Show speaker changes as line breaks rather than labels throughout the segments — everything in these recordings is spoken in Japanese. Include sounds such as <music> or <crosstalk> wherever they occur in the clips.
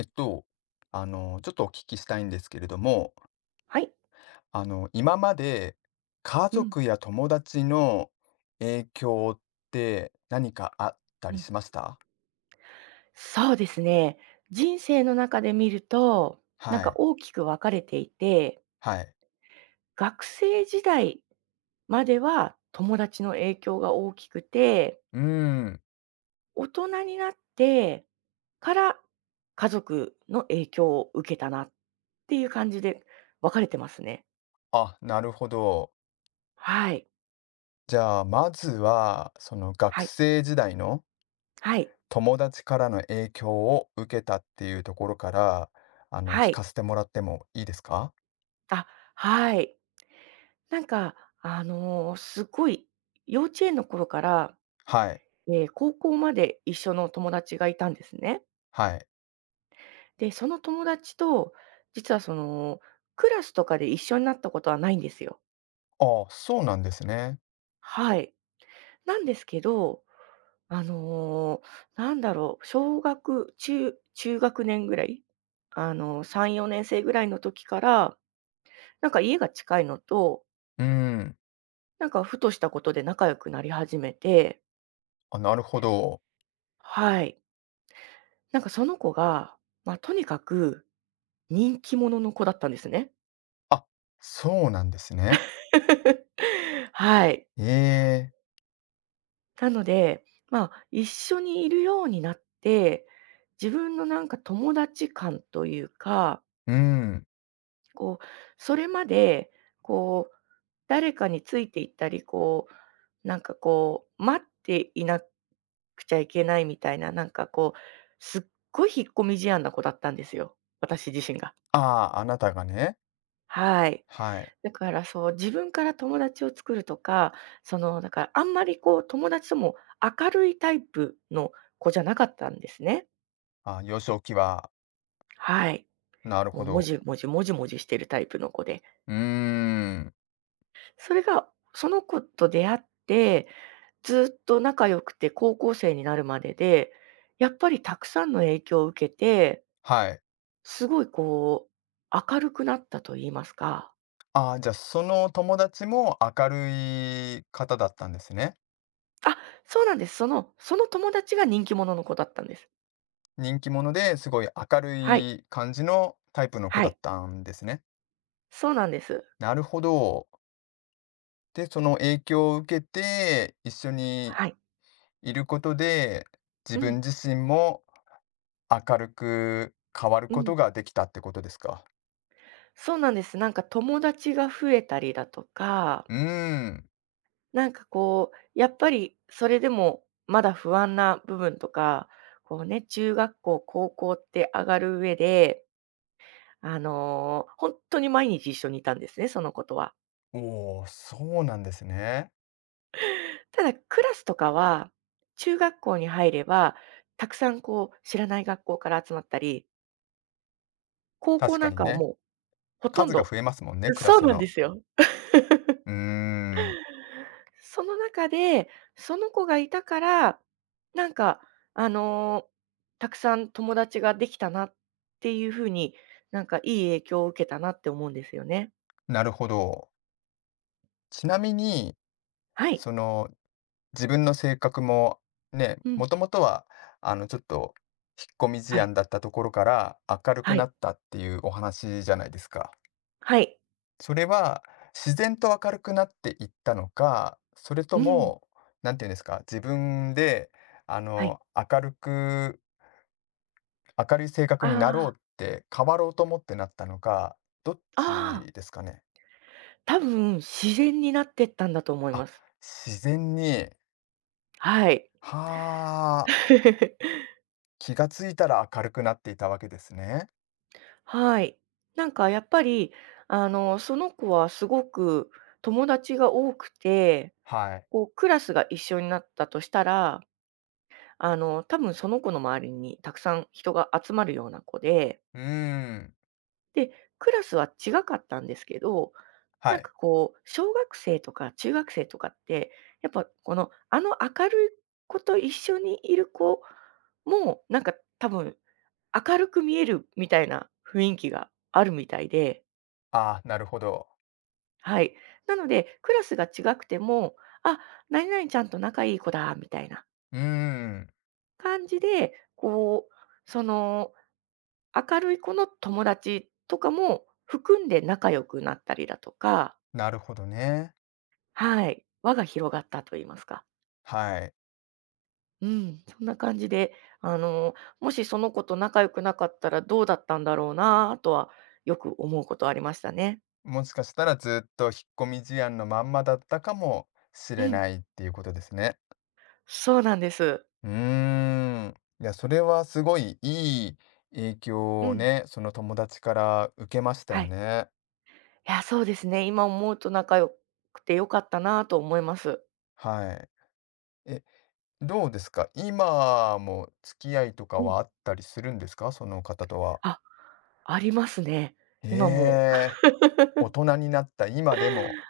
えっと、ちょっとお聞きしたいんですけれども、
はい。
今まで家
うん、
族や友達の影響って何かあった
う
り
ん。
しました？
そうですね。人生の中で見ると、なん
は
か
い。
大きく分かれていて、
はい。
学生時代までは友達の影響が大きくて、
うーん。
大人になってから家族の影響を受けたなっていう感じで分かれてますね。
あ、なるほど。
はい。
じゃあ、まずは、その学
はい。
生時代の
はい。
友達からの影響を受けたっていうところから、
は
聞か
い。
せてもらってもいいですか？
あ、はい。なんか、すごい幼稚園の頃から
はい。
高校まで一緒の友達がいたんですね。
はい。
で、その友達と、実はその、クラスとかで一緒になったことはないんですよ。
ああ、そうなんですね。
はい。なんですけど、あの、なんだろう、小学、中学年ぐらい、3、4年生ぐらいの時から、なんか家が近いのと、
うーん。
なんかふとしたことで仲良くなり始めて、
あ、なるほど。
はい。なんかその子が、まあ、とにかく人気者の子だったんですね。
あ、そうなんですね。
<laughs> はい。
ええ、
なので、まあ、一緒にいるようになって、自分のなんか友達感というか、
うん。
こう、それまで、こう、誰かについていったり、こう、なんかこう、待っていなくちゃいけないみたいな、なんかこう、すっごい引っ込み思案な子だったんですよ。私自身が。
ああ、あなたがね。
はい。
はい。
だからそう、自分から友達を作るとか、その、だからあんまりこう友達とも明るいタイプの子じゃなかったんですね。
あ、幼少期は、
はい。
なるほ
もうも
ど。
じもじもじもじしてるタイプの子で。
うーん、
それが、その子と出会って、ずっと仲良くて高校生になるまでで、やっぱりたくさんの影響を受けて、
はい。
すごいこう、明るくなったと言いますか。
ああ、じゃあ、その友達も明るい方だったんですね。
あ、そうなんです。その友達が人気者の子だったんです。
人気者ですごい明る
はい。
い感じのタイプの子
は
だっ
い。
たんですね。
そうなんです。
なるほど。で、その影響を受けて、一緒に
はい。
いることで、自
う
分
ん、
自身も明るく変わる
う
こ
ん。
とができたってことですか？
そうなんです。なんか友達が増えたりだとか、
うーん。
なんかこう、やっぱりそれでもまだ不安な部分とか、こうね、中学校、高校って上がる上で、ほんに毎日一緒にいたんですね、そのことは。
おお、そうなんですね。
ただクラスとかは、中学校に入れば、たくさんこう知らない学校から集まったり、高
確
校
か
なん
に
かは
ね、
もうほとん
数が
ど
増えますもんね、クラ
そう
ス
なんで
の。
すよ。
うーん、
その中で、その子がいたから、なんか、あの、たくさん友達ができたなっていう風に、なんかいい影響を受けたなって思うんですよね。
なるほど。ちなみに、
はい。
その、自分の性格も、ね、
う
も
ん。
ともとは、ちょっと、引っ込み思
はい。
案だったところから明るく
は
な
い。
ったっていうお話じゃないですか。
はい。
それは、自然と明るくなっていったのか、それと
うん。
も、なんていうんですか、自分で、あ
はい。
の、明るく明るい性格になろ
あ
うって、変わろうと思ってなったのか、どっ
ああ、
ちですかね？
多分自然になってったんだと思い
あ、
ます。
自然に、
はい。
はあ、
<laughs>
気がついたら明るくなっていたわけですね。
はい。なんかやっぱり、その子はすごく友達が多くて
はい。
こう、クラスが一緒になったとしたら、多分その子の周りにたくさん人が集まるような子で、
うーん、
で、クラスは違かったんですけど、
は
なん
い。
かこう、小学生とか中学生とかって、やっぱこの、あの明るい子と一緒にいる子も、なんか多分明るく見えるみたいな雰囲気があるみたいで、
ああ、なるほど。
はい。なので、クラスが違くても、あ、何々ちゃんと仲いい子だ、みたいな。
うーん、
感じで、こう、その、明るい子の友達とかも含んで仲良くなったりだとか、
なるほどね。
はい、輪が広がったと言いますか。
はい。
うん、そんな感じで、あの、もしその子と仲良くなかったらどうだったんだろうなとはよく思うことありましたね。
もしかしたらずっと引っ込み思案のまんまだったかもし
う
れ
ん、
ないっていうことですね。
そうなんです。
うーん。いや、それはすごいいい影響
う
を
ん、
ね、その友達から受けました
は
よ
い。
ね。
いや、そうですね。今思うと仲良くて良かったなと思います。
はい。え、どうですか、今も付き合いとか
うん。
はあったりするんですか、その方とは？
あ、ありますね。
へ
今も
え、大人になった今でも。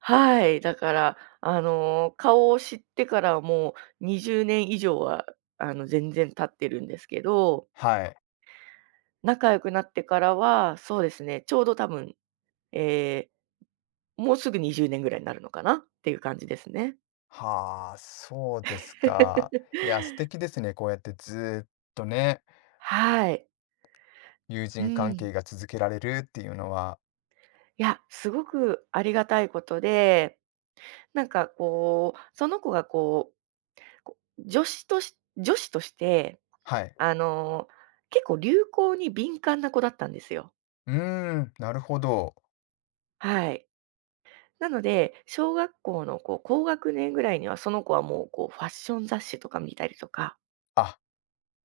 はい、だから、顔を知ってからもう20年以上は、全然経ってるんですけど、
はい。
仲良くなってからは、そうですね、ちょうど多分、えーもうすぐ20年ぐらいになるのかなっていう感じですね。
はあ、そうですか。
<laughs>
いや、素敵ですね。こうやってずーっとね、
はい。
友
う
人関
ん。
係が続けられるっていうのは。
いや、すごくありがたいことで、なんかこう、その子がこう、こ女子とし女子として、
はい。
あの、結構流行に敏感な子だったんですよ。
うーん、なるほど。
はい。なので、小学校のこう、高学年ぐらいにはその子はもうこうファッション雑誌とか見たりとか、
あ、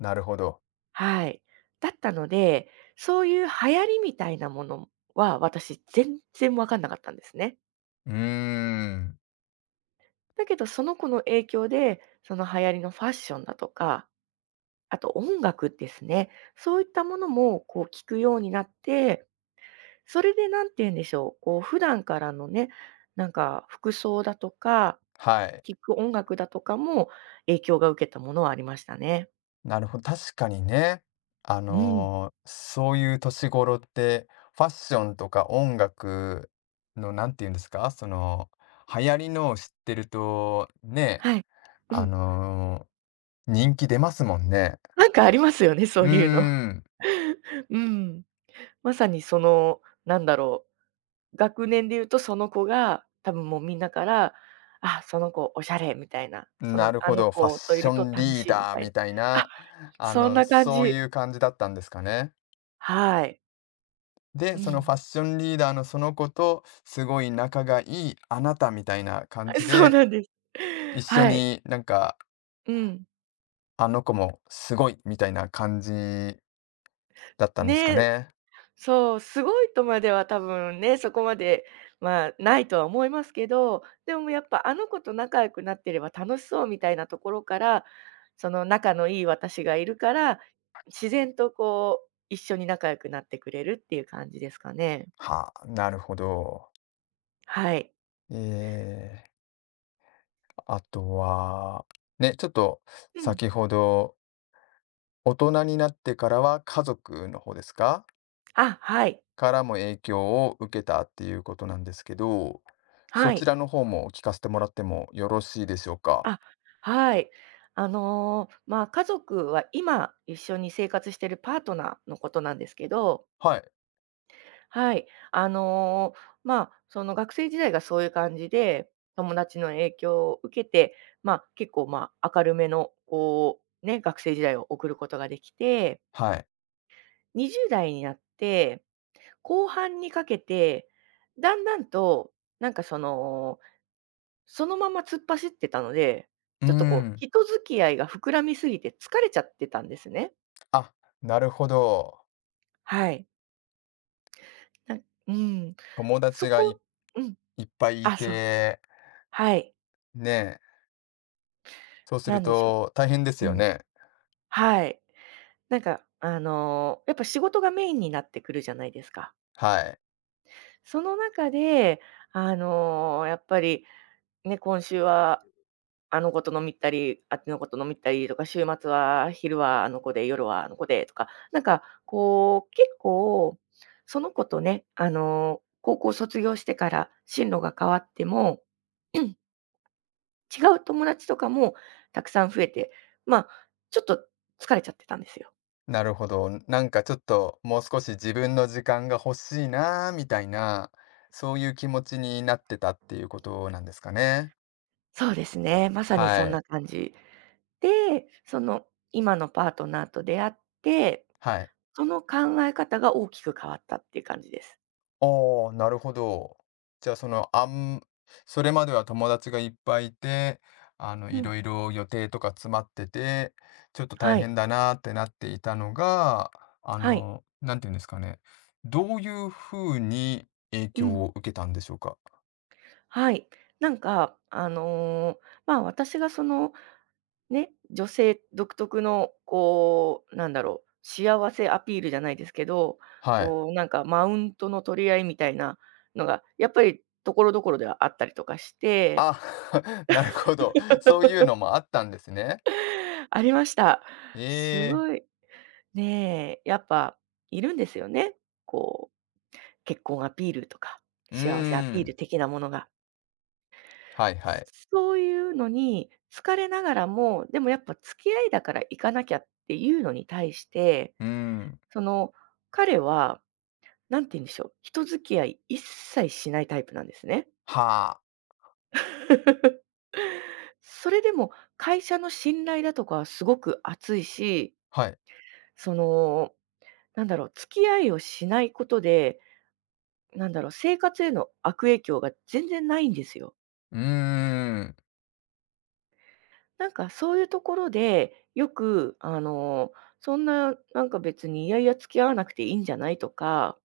なるほど。
はい。だったので、そういう流行りみたいなものは私全然わかんなかったんですね。
うーん、
だけどその子の影響で、その流行りのファッションだとか、あと音楽ですね。そういったものもこう聞くようになって、それでなんて言うんでしょう、こう普段からのね、なんか服装だとか、
はい。
聴く音楽だとかも影響が受けたものはありましたね。
なるほど、確かにね。
うん。
そういう年頃って、ファッションとか音楽の、なんて言うんですか、その、流行りのを知ってると、ね、
はい。う
あ
ん。
の、人気出ますもんね。
<laughs> なんかありますよね、そ
うー
ういうの。
ん、
<laughs> うん。まさにその、なんだろう、学年で言うとその子が、多分もうみんなから、あ、その子おしゃれみたいな、そ
な
の
る
あ
ほ
の
ど、ファッ
子とい
シ
ると
ョン
楽
リー
しいみ
ダー
たい
み
な。
たい
あ、
な、
そんな感
そう
じ。
いう感じだったんですかね。
はい。
で、
う
そのファッ
ん。
ションリーダーのその子と、すごい仲がいいあなたみたいな感じ
<laughs> そう
で
なんです。<laughs>
一緒
はい。
になんか、
うん。
あの子もすごいみたいな感じだったんですか
ね、
ね。
そう、すごいとまでは多分ね、そこまで、まあ、ないとは思いますけど、でもやっぱあの子と仲良くなってれば楽しそうみたいなところから、その仲のいい私がいるから、自然とこう一緒に仲良くなってくれるっていう感じですかね。
はあ、なるほど。
はい。
えーあとは、ね、ちょっと
うん。
先ほど、大人になってからは家族の方ですか？
あ、はい。
からも影響を受けたっていうことなんですけど、
は
そち
い。
らの方も聞かせてもらってもよろしいでしょうか？
あ、はい。まあ、家族は今一緒に生活しているパートナーのことなんですけど、
はい、
はい。まあ、その学生時代がそういう感じで、友達の影響を受けて、まあ、結構、まあ、明るめの、こう、ね、学生時代を送ることができて、
はい。
20代になって、後半にかけて、だんだんと、なんかその、そのまま突っ走ってたので、
うー
ちょっとこう、
ん。
人付き合いが膨らみすぎて疲れちゃってたんですね。
あ、なるほど。
はい。なうん。
友
そ
達がい
こうん。
いっぱいい
あ、そう。
て、
はい。
ね。そうす
な
る
んでしょ
と大変です
う。う
よ
ん。
ね。
はい。なんか、やっぱ仕事がメインになってくるじゃないですか。
はい。
その中で、やっぱりね、今週はあの子と飲み行ったり、あっちの子と飲み行ったりとか、週末は昼はあの子で、夜はあの子でとか、なんかこう、結構その子とね、高校卒業してから進路が変わっても、<clears throat> うん、違う友達とかもたくさん増えて、まあ、ちょっと疲れちゃってたんですよ。
なるほど。なんかちょっともう少し自分の時間が欲しいなーみたいな、そういう気持ちになってたっていうことなんですかね。
そうですね、まさに
は
そんな
い。
感じ。で、その今のパートナーと出会って、
はい。
その考え方が大きく変わったっていう感じです。
ああ、なるほど。じゃあ、それまでは友達がいっぱいいて、
う
い
ん。
ろいろ予定とか詰まってて、ちょっと大
はい、
変だなーってなっていたのが、
はい。
なんていうんですかね、どういうふうに影
う
響
ん。
を受けたんでしょうか？
はい。なんか、ま、私がその、ね、女性独特のこう、なんだろう、幸せアピールじゃないですけど、
はい。
こうなんかマウントの取り合いみたいなのが、やっぱり所々ではあったりとかして。
あ、<laughs> なるほど。そういう
<laughs>
のもあったんですね。
ありました。
え
す
え、
ごい、ねえ、やっぱいるんですよね。こう、結婚アピールとか、
うー
幸せアピー
ん。
ル的なものが。
はいはい。
そういうのに疲れながらも、でもやっぱ付き合いだから行かなきゃっていうのに対して、
うーん。
その、彼は、なんて言うんでしょう、人付き合い一切しないタイプなんですね。
はあ、
<laughs> それでも会社の信頼だとかはすごく厚いし、
はい。
その、なんだろう、付き合いをしないことで、なんだろう、生活への悪影響が全然ないんですよ。
うーん。
なんかそういうところで、よくそんな、なんか別にいやいや付き合わなくていいんじゃないとか、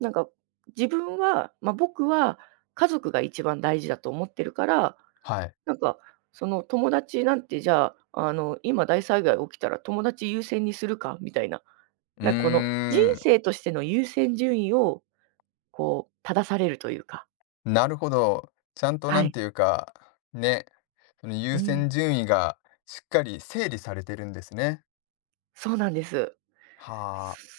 なんか自分は、ま、僕は家族が一番大事だと思ってるから、
はい。
なんかその友達なんてじゃあ、あの今大災害起きたら友達優先にするかみたいな、
うー
なんかこの人
ん。
生としての優先順位をこう、正されるというか。
なるほど。ちゃんとな
は
ん
い。
ていうか、ね、その優
うん、
先順位がしっかり整理されてるんですね。
そうなんです。
はあ。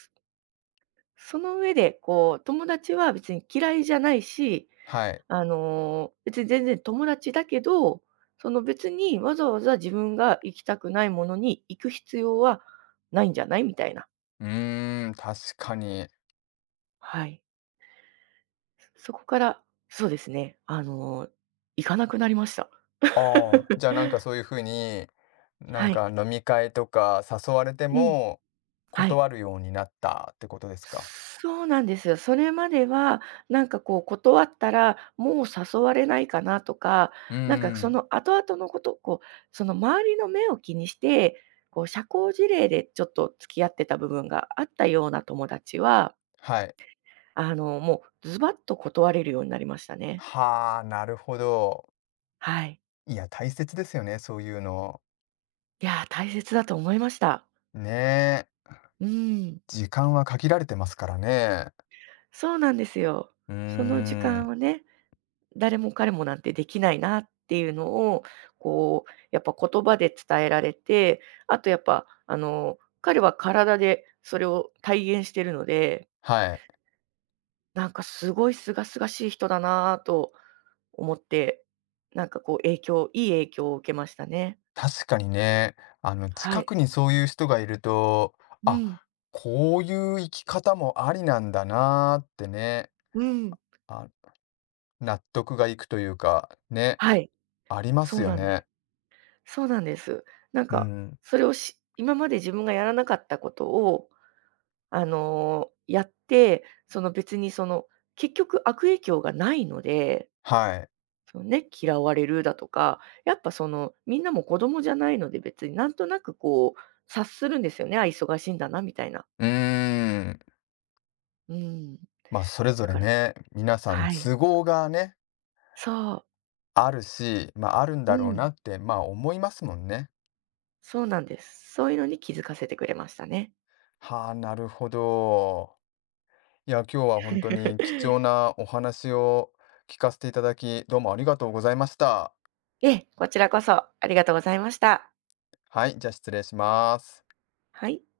その上で、こう、友達は別に嫌いじゃないし、
はい。
別に全然友達だけど、その別にわざわざ自分が行きたくないものに行く必要はないんじゃないみたいな。
うーん、確かに。
はい。そこから、そうですね、行かなくなりました。
ああ、じゃあ
<laughs>
なんかそういう風に、なん
はい。
か飲み会とか誘われて
うん。
も、
はい。
断るようになったってことですか？
そうなんですよ。それまでは、なんかこう断ったら、もう誘われないかなとか、
うー
なんかそ
ん、
の後々のこと、こう、その周りの目を気にして、こう社交辞令でちょっと付き合ってた部分があったような友達は、
はい。
もうズバッと断れるようになりましたね。
はあ、なるほど。
はい。
いや、大切ですよね、そういうの。
いやー、大切だと思いました。
ねえ。
うん。
時間は限られてますからね。
そうなんですよ。
うー
その時間
ん。
をね、誰も彼もなんてできないなっていうのを、こう、やっぱ言葉で伝えられて、あとやっぱ、彼は体でそれを体現してるので、
はい。
なんかすごい清々しい人だなと思って、なんかこういい影響を受けましたね。
確かにね、
は
近
い。
くにそういう人がいると、
う
あ、
ん。
こういう生き方もありなんだなーってね、
うん。
あ、納得がいくというか、ね、
はい、
ありま
そ
す
う
よ
なんで
ね。
す。そうなんです。なん
う
か、
ん。
それをし今まで自分がやらなかったことをあの、やって、その別にその、結局悪影響がないので、
はい。
そのね、嫌われるだとか、やっぱその、みんなも子供じゃないので、別になんとなくこう、察するんですよね。あ、忙しいんだなみたいな。
うーん。
うん。
まあ、それぞ
だ
れ
から
ね、皆さん
はい。
都合がね、
そう。
あるし、まあ、あるん
う
だろうな
ん。
って、まあ、思いますもんね。
そうなんです。そういうのに気づかせてくれましたね。
はあ、なるほど。いや、今日は本当に貴
<laughs>
重なお話を聞かせていただき、どうもありがとうございました。
ええ、こちらこそありがとうございました。
はい、じゃ、失礼します。
はい。